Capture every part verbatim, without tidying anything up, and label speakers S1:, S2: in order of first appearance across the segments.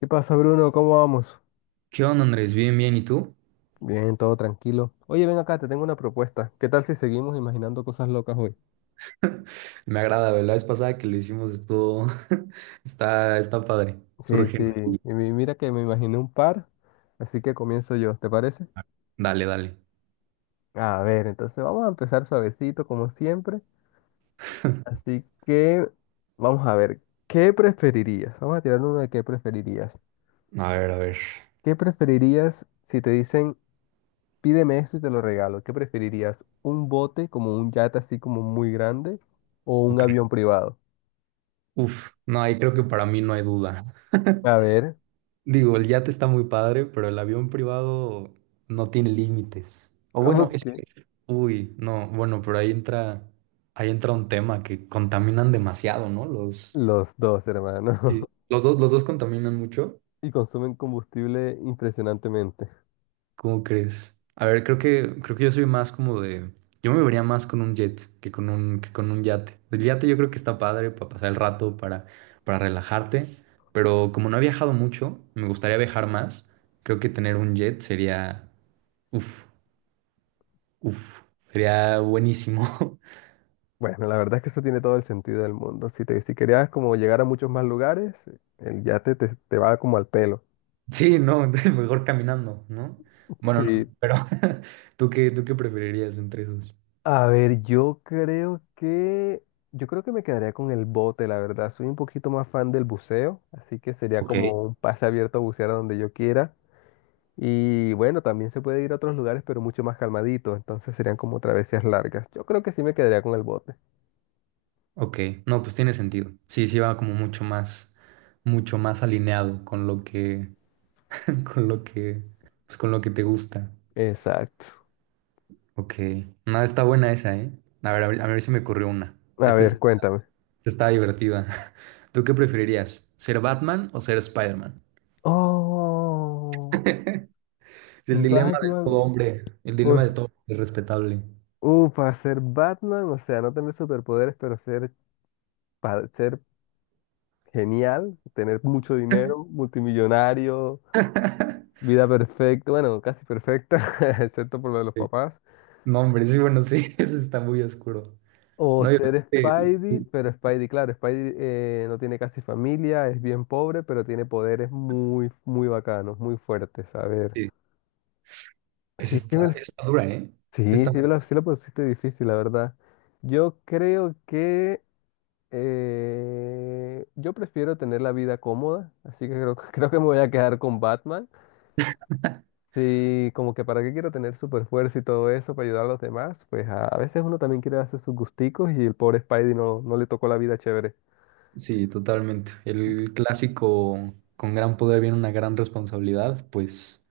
S1: ¿Qué pasa, Bruno? ¿Cómo vamos?
S2: ¿Qué onda, Andrés? Bien, bien, ¿y tú?
S1: Bien, todo tranquilo. Oye, ven acá, te tengo una propuesta. ¿Qué tal si seguimos imaginando cosas locas hoy?
S2: Me agrada, ¿ve? La vez pasada que lo hicimos estuvo... está, está padre.
S1: Sí,
S2: Surge.
S1: sí.
S2: Ahí.
S1: Y mi- mira que me imaginé un par, así que comienzo yo, ¿te parece?
S2: Dale, dale.
S1: A ver, entonces vamos a empezar suavecito, como siempre. Así que vamos a ver, ¿qué preferirías? Vamos a tirar uno de qué preferirías.
S2: A ver, a ver.
S1: ¿Qué preferirías si te dicen, pídeme esto y te lo regalo? ¿Qué preferirías? ¿Un bote como un yate así como muy grande o un
S2: Ok.
S1: avión privado?
S2: Uf, no, ahí creo que para mí no hay duda.
S1: A ver.
S2: Digo, el yate está muy padre, pero el avión privado no tiene límites. O bueno, es
S1: Ok.
S2: que... Uy, no, bueno, pero ahí entra... Ahí entra un tema que contaminan demasiado, ¿no? Los...
S1: Los dos, hermano.
S2: Sí. Los dos, los dos contaminan mucho.
S1: Y consumen combustible impresionantemente.
S2: ¿Cómo crees? A ver, creo que, creo que yo soy más como de. Yo me vería más con un jet que con un, que con un yate. El yate yo creo que está padre para pasar el rato, para, para relajarte. Pero como no he viajado mucho, me gustaría viajar más. Creo que tener un jet sería. Uf, uf. Sería buenísimo.
S1: Bueno, la verdad es que eso tiene todo el sentido del mundo. Si te, si querías como llegar a muchos más lugares, el yate te, te va como al pelo.
S2: Sí, no, mejor caminando, ¿no? Bueno,
S1: Sí.
S2: no, pero ¿tú qué, tú qué preferirías entre esos?
S1: A ver, yo creo que yo creo que me quedaría con el bote, la verdad. Soy un poquito más fan del buceo, así que sería
S2: Ok.
S1: como un pase abierto a bucear a donde yo quiera. Y bueno, también se puede ir a otros lugares, pero mucho más calmadito. Entonces serían como travesías largas. Yo creo que sí me quedaría con el bote.
S2: Ok, no, pues tiene sentido. Sí, sí va como mucho más, mucho más alineado con lo que, con lo que, pues con lo que te gusta.
S1: Exacto.
S2: Ok, nada, está buena esa, ¿eh? A ver, a ver, a ver si me ocurrió una.
S1: A
S2: Esta es-
S1: ver, cuéntame.
S2: Esta está divertida. ¿Tú qué preferirías? ¿Ser Batman o ser Spider-Man?
S1: Oh,
S2: Es el dilema de
S1: Batman.
S2: todo hombre, el
S1: Uf,
S2: dilema de todo hombre respetable.
S1: uh, para ser Batman, o sea, no tener superpoderes, pero ser, pa- ser genial, tener mucho dinero, multimillonario, vida perfecta, bueno, casi perfecta, excepto por lo de los
S2: Sí.
S1: papás.
S2: No, hombre, sí, bueno, sí, eso está muy oscuro.
S1: O
S2: No, yo,
S1: ser
S2: sí,
S1: Spidey, pero Spidey, claro, Spidey eh, no tiene casi familia, es bien pobre, pero tiene poderes muy, muy bacanos, muy fuertes. A ver,
S2: sí, esa
S1: si
S2: está,
S1: tiene
S2: está dura, ¿eh?
S1: Sí, sí la, sí la pusiste difícil, la verdad. Yo creo que eh, yo prefiero tener la vida cómoda, así que creo, creo que me voy a quedar con Batman. Sí, como que para qué quiero tener super fuerza y todo eso para ayudar a los demás, pues a, a veces uno también quiere hacer sus gusticos y el pobre Spidey no, no le tocó la vida chévere.
S2: Sí, totalmente. El clásico con gran poder viene una gran responsabilidad, pues,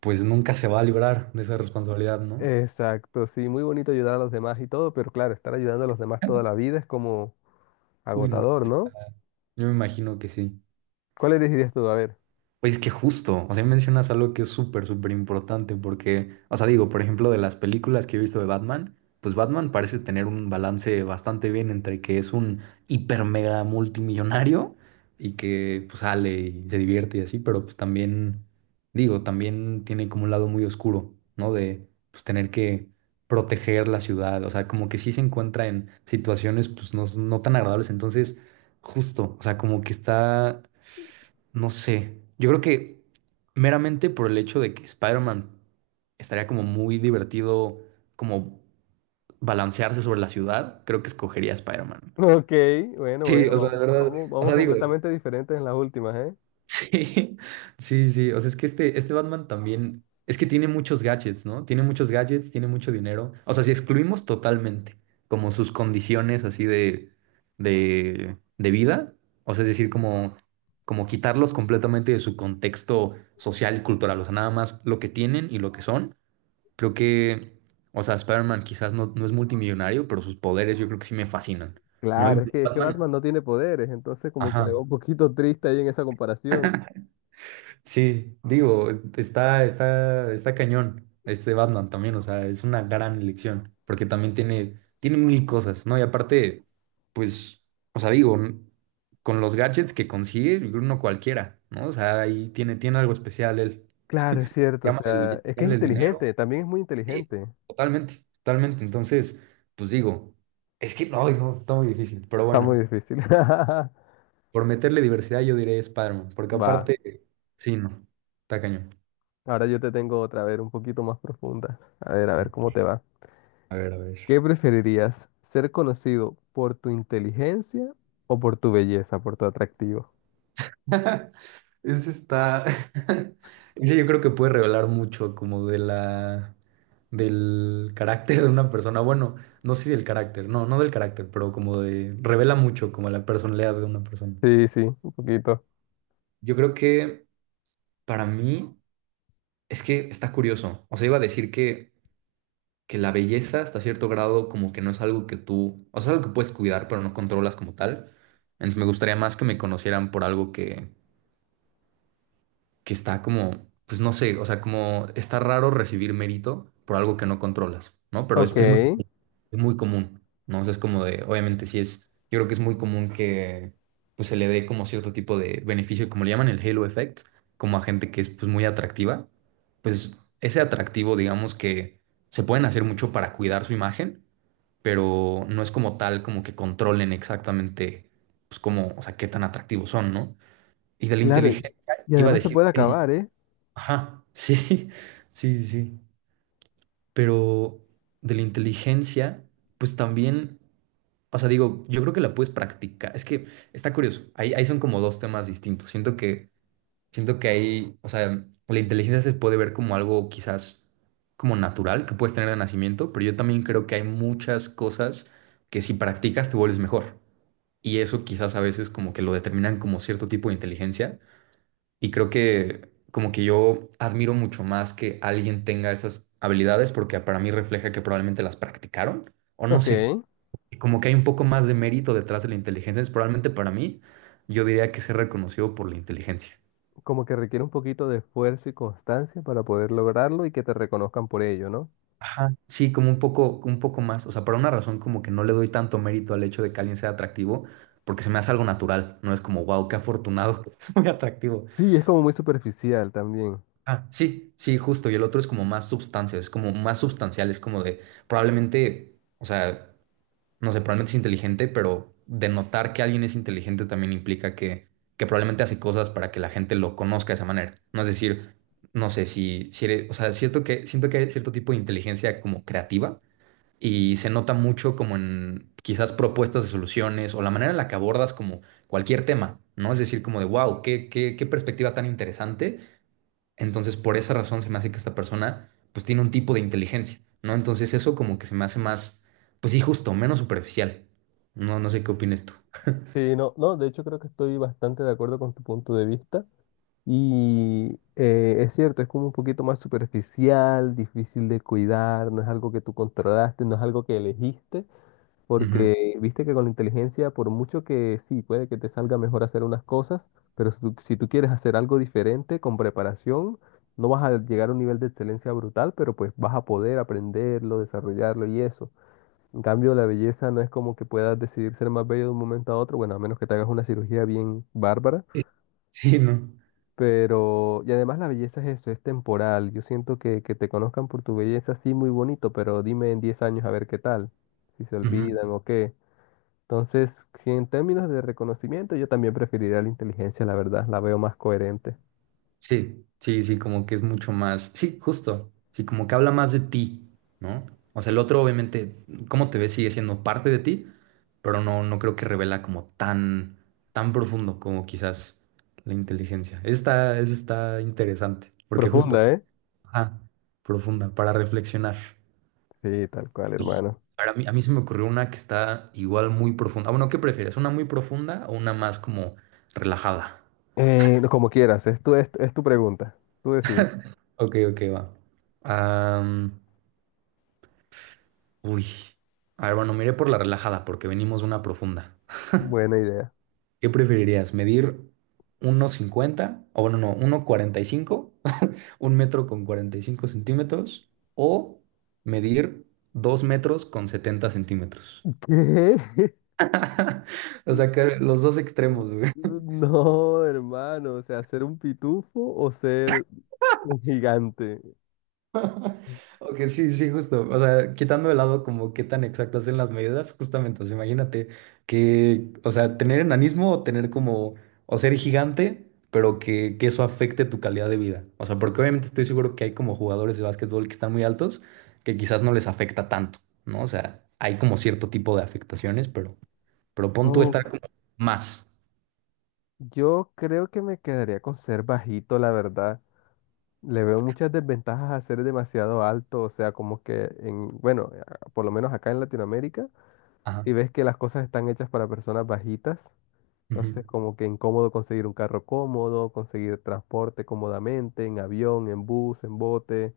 S2: pues nunca se va a librar de esa responsabilidad, ¿no?
S1: Exacto, sí, muy bonito ayudar a los demás y todo, pero claro, estar ayudando a los demás toda la vida es como
S2: Uy, no.
S1: agotador, ¿no?
S2: Yo me imagino que sí.
S1: ¿Cuál elegirías tú? A ver.
S2: Pues que justo, o sea, mencionas algo que es súper, súper importante porque, o sea, digo, por ejemplo, de las películas que he visto de Batman, pues Batman parece tener un balance bastante bien entre que es un hiper mega multimillonario y que pues sale y se divierte y así, pero pues también, digo, también tiene como un lado muy oscuro, ¿no? De pues tener que proteger la ciudad, o sea, como que sí se encuentra en situaciones pues no, no tan agradables, entonces, justo, o sea, como que está... No sé. Yo creo que meramente por el hecho de que Spider-Man estaría como muy divertido, como balancearse sobre la ciudad, creo que escogería a Spider-Man.
S1: Ok, bueno,
S2: Sí,
S1: bueno,
S2: o sea, de
S1: vamos,
S2: verdad,
S1: vamos,
S2: o
S1: vamos
S2: sea, digo,
S1: completamente diferentes en las últimas, ¿eh?
S2: Sí, sí, o sea, es que este, este Batman también, es que tiene muchos gadgets, ¿no? Tiene muchos gadgets, tiene mucho dinero. O sea, si excluimos totalmente como sus condiciones así de, de, de vida, o sea, es decir, como, como quitarlos completamente de su contexto social y cultural, o sea, nada más lo que tienen y lo que son, creo que, o sea, Spider-Man quizás no, no es multimillonario, pero sus poderes yo creo que sí me fascinan, ¿no? Y
S1: Claro, es que, es que
S2: Batman,
S1: Batman no tiene poderes, entonces como que le va
S2: ajá.
S1: un poquito triste ahí en esa comparación.
S2: Sí, digo, está, está, está cañón este Batman también, o sea, es una gran elección, porque también tiene, tiene mil cosas, ¿no? Y aparte, pues, o sea, digo, n- con los gadgets que consigue, yo creo no cualquiera, ¿no? O sea, ahí tiene, tiene algo especial él.
S1: Claro, es cierto, o
S2: Llámale,
S1: sea,
S2: el-
S1: es que es
S2: llámale el dinero.
S1: inteligente, también es muy
S2: Sí,
S1: inteligente.
S2: totalmente, totalmente. Entonces, pues digo, es que no, no, está muy difícil, pero
S1: Está muy
S2: bueno,
S1: difícil.
S2: por meterle diversidad yo diré Spider-Man, porque
S1: Va,
S2: aparte, sí, no, está cañón.
S1: ahora yo te tengo otra, a ver, un poquito más profunda. A ver, a ver cómo te va.
S2: A ver, a ver.
S1: ¿Qué preferirías, ser conocido por tu inteligencia o por tu belleza, por tu atractivo?
S2: Ese está. Ese yo creo que puede revelar mucho como de la. Del carácter de una persona. Bueno, no sé si del carácter, no, no del carácter, pero como de. Revela mucho como la personalidad de una persona.
S1: Sí, sí, un poquito.
S2: Yo creo que para mí es que está curioso. O sea, iba a decir que, que la belleza hasta cierto grado como que no es algo que tú, o sea, es algo que puedes cuidar, pero no controlas como tal. Entonces me gustaría más que me conocieran por algo que, que está como, pues no sé, o sea, como está raro recibir mérito por algo que no controlas, ¿no? Pero es,
S1: Ok,
S2: es muy, es muy común, ¿no? O sea, es como de, obviamente sí es, yo creo que es muy común que pues se le dé como cierto tipo de beneficio, como le llaman el halo effect, como a gente que es pues muy atractiva, pues ese atractivo, digamos que se pueden hacer mucho para cuidar su imagen, pero no es como tal como que controlen exactamente, pues como, o sea, qué tan atractivos son, ¿no? Y de la
S1: claro, y
S2: inteligencia
S1: y
S2: iba a
S1: además se
S2: decir
S1: puede
S2: que
S1: acabar, ¿eh?
S2: Ajá, sí, sí, sí. Pero de la inteligencia, pues también, o sea, digo, yo creo que la puedes practicar. Es que está curioso. Ahí, ahí son como dos temas distintos. Siento que, siento que ahí, o sea, la inteligencia se puede ver como algo quizás como natural que puedes tener de nacimiento, pero yo también creo que hay muchas cosas que si practicas te vuelves mejor. Y eso quizás a veces como que lo determinan como cierto tipo de inteligencia y creo que como que yo admiro mucho más que alguien tenga esas habilidades porque para mí refleja que probablemente las practicaron o no
S1: Ok,
S2: sé. Y como que hay un poco más de mérito detrás de la inteligencia. Es probablemente para mí, yo diría que ser reconocido por la inteligencia.
S1: como que requiere un poquito de esfuerzo y constancia para poder lograrlo y que te reconozcan por ello, ¿no?
S2: Ajá. Sí, como un poco, un poco más. O sea, por una razón como que no le doy tanto mérito al hecho de que alguien sea atractivo porque se me hace algo natural. No es como, wow, qué afortunado, es muy atractivo.
S1: Sí, es como muy superficial también.
S2: Ah, sí, sí, justo. Y el otro es como más sustancia, es como más substancial, es como de probablemente, o sea, no sé, probablemente es inteligente, pero denotar que alguien es inteligente también implica que, que probablemente hace cosas para que la gente lo conozca de esa manera. No es decir, no sé si, si eres, o sea, es cierto que, siento que hay cierto tipo de inteligencia como creativa y se nota mucho como en quizás propuestas de soluciones o la manera en la que abordas como cualquier tema, ¿no? Es decir, como de, wow, qué, qué, qué perspectiva tan interesante entonces, por esa razón se me hace que esta persona pues tiene un tipo de inteligencia, ¿no? Entonces eso como que se me hace más, pues sí, justo, menos superficial. No, no sé qué opines tú.
S1: Sí, no, no, de hecho creo que estoy bastante de acuerdo con tu punto de vista y eh, es cierto, es como un poquito más superficial, difícil de cuidar, no es algo que tú controlaste, no es algo que elegiste.
S2: Ujú.
S1: Porque viste que con la inteligencia, por mucho que sí, puede que te salga mejor hacer unas cosas, pero si tú, si tú quieres hacer algo diferente con preparación, no vas a llegar a un nivel de excelencia brutal, pero pues vas a poder aprenderlo, desarrollarlo y eso. En cambio, la belleza no es como que puedas decidir ser más bello de un momento a otro, bueno, a menos que te hagas una cirugía bien bárbara,
S2: Sí, sí, no.
S1: pero... Y además la belleza es eso, es temporal. Yo siento que, que te conozcan por tu belleza, sí, muy bonito, pero dime en diez años a ver qué tal, si se
S2: Ujú.
S1: olvidan o qué. Entonces, si en términos de reconocimiento, yo también preferiría la inteligencia, la verdad, la veo más coherente.
S2: Sí, sí, sí, como que es mucho más, sí, justo, sí, como que habla más de ti, ¿no? O sea, el otro obviamente, cómo te ves sigue siendo parte de ti, pero no, no creo que revela como tan, tan profundo como quizás la inteligencia. Esta, está interesante, porque justo...
S1: Profunda, ¿eh?
S2: Ajá, profunda, para reflexionar.
S1: Sí, tal cual,
S2: Sí.
S1: hermano.
S2: Para mí, a mí se me ocurrió una que está igual muy profunda. Ah, bueno, ¿qué prefieres? ¿Una muy profunda o una más como relajada?
S1: Eh, no, como quieras, es tu, es, es tu pregunta. Tú decides.
S2: Ok, ok, va. Am, uy. A ver, bueno, miré por la relajada porque venimos de una profunda.
S1: Buena idea.
S2: ¿Qué preferirías? ¿Medir uno cincuenta. O bueno, no, uno cuarenta y cinco. un metro con cuarenta y cinco centímetros o medir dos metros con setenta centímetros.
S1: ¿Qué?
S2: O sea, que los dos extremos, güey.
S1: No, hermano, o sea, ser un pitufo o ser un gigante.
S2: Ok, sí, sí, justo. O sea, quitando de lado como qué tan exactas son las medidas, justamente, o sea, imagínate que, o sea, tener enanismo o tener como, o ser gigante, pero que, que eso afecte tu calidad de vida. O sea, porque obviamente estoy seguro que hay como jugadores de básquetbol que están muy altos, que quizás no les afecta tanto, ¿no? O sea, hay como cierto tipo de afectaciones, pero, pero pon tú
S1: Uf,
S2: estar como más.
S1: yo creo que me quedaría con ser bajito, la verdad. Le veo muchas desventajas a ser demasiado alto, o sea, como que en, bueno, a- por lo menos acá en Latinoamérica,
S2: Ajá.
S1: si ves que las cosas están hechas para personas bajitas,
S2: ujú,
S1: entonces como que incómodo conseguir un carro cómodo, conseguir transporte cómodamente, en avión, en bus, en bote,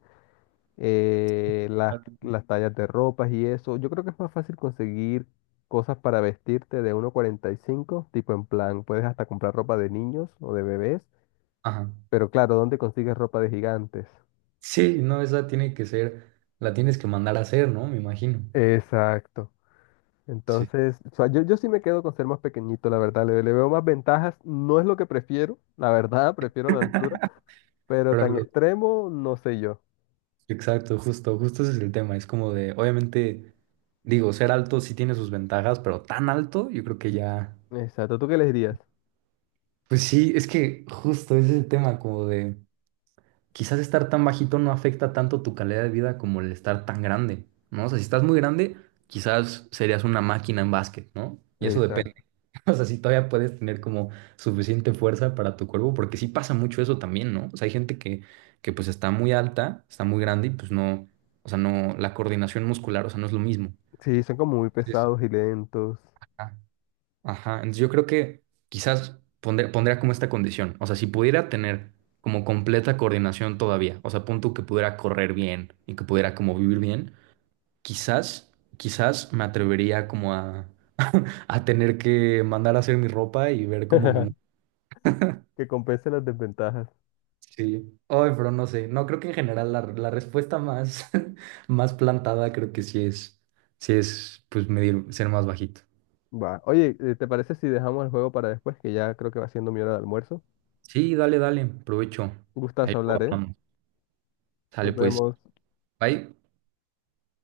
S1: eh, las, las tallas de ropas y eso. Yo creo que es más fácil conseguir cosas para vestirte de uno cuarenta y cinco, tipo en plan, puedes hasta comprar ropa de niños o de bebés,
S2: Ajá.
S1: pero claro, ¿dónde consigues ropa de gigantes?
S2: Sí, no, esa tiene que ser, la tienes que mandar a hacer, ¿no? Me imagino.
S1: Exacto.
S2: Sí,
S1: Entonces, o sea, yo, yo sí me quedo con ser más pequeñito, la verdad. Le, le veo más ventajas. No es lo que prefiero, la verdad, prefiero la altura, pero
S2: Pero
S1: tan
S2: lo-
S1: extremo, no sé yo.
S2: exacto, justo, justo ese es el tema. Es como de, obviamente, digo, ser alto sí tiene sus ventajas, pero tan alto, yo creo que ya.
S1: Exacto, ¿tú qué les dirías?
S2: Pues sí, es que justo ese es el tema, como de quizás estar tan bajito no afecta tanto tu calidad de vida como el estar tan grande, ¿no? O sea, si estás muy grande, quizás serías una máquina en básquet, ¿no? Y eso depende.
S1: Exacto.
S2: O sea, si todavía puedes tener como suficiente fuerza para tu cuerpo, porque sí pasa mucho eso también, ¿no? O sea, hay gente que, que pues está muy alta, está muy grande y pues no, o sea, no, la coordinación muscular, o sea, no es lo mismo.
S1: Sí, son como muy
S2: Entonces,
S1: pesados y lentos.
S2: ajá, ajá, entonces yo creo que quizás pondré- pondría como esta condición, o sea, si pudiera tener como completa coordinación todavía, o sea, punto que pudiera correr bien y que pudiera como vivir bien, quizás, quizás me atrevería como a, a tener que mandar a hacer mi ropa y ver cómo me muevo
S1: Que compensen las desventajas.
S2: Sí. Ay, pero no sé. No, creo que en general la, la respuesta más, más plantada creo que sí es, sí es, pues, medir, ser más bajito.
S1: Va. Oye, eh, ¿te parece si dejamos el juego para después? Que ya creo que va siendo mi hora de almuerzo.
S2: Sí, dale, dale. Provecho.
S1: Gustas
S2: Ahí lo
S1: hablar, ¿eh?
S2: hablamos. Sale,
S1: Nos
S2: pues.
S1: vemos.
S2: Bye.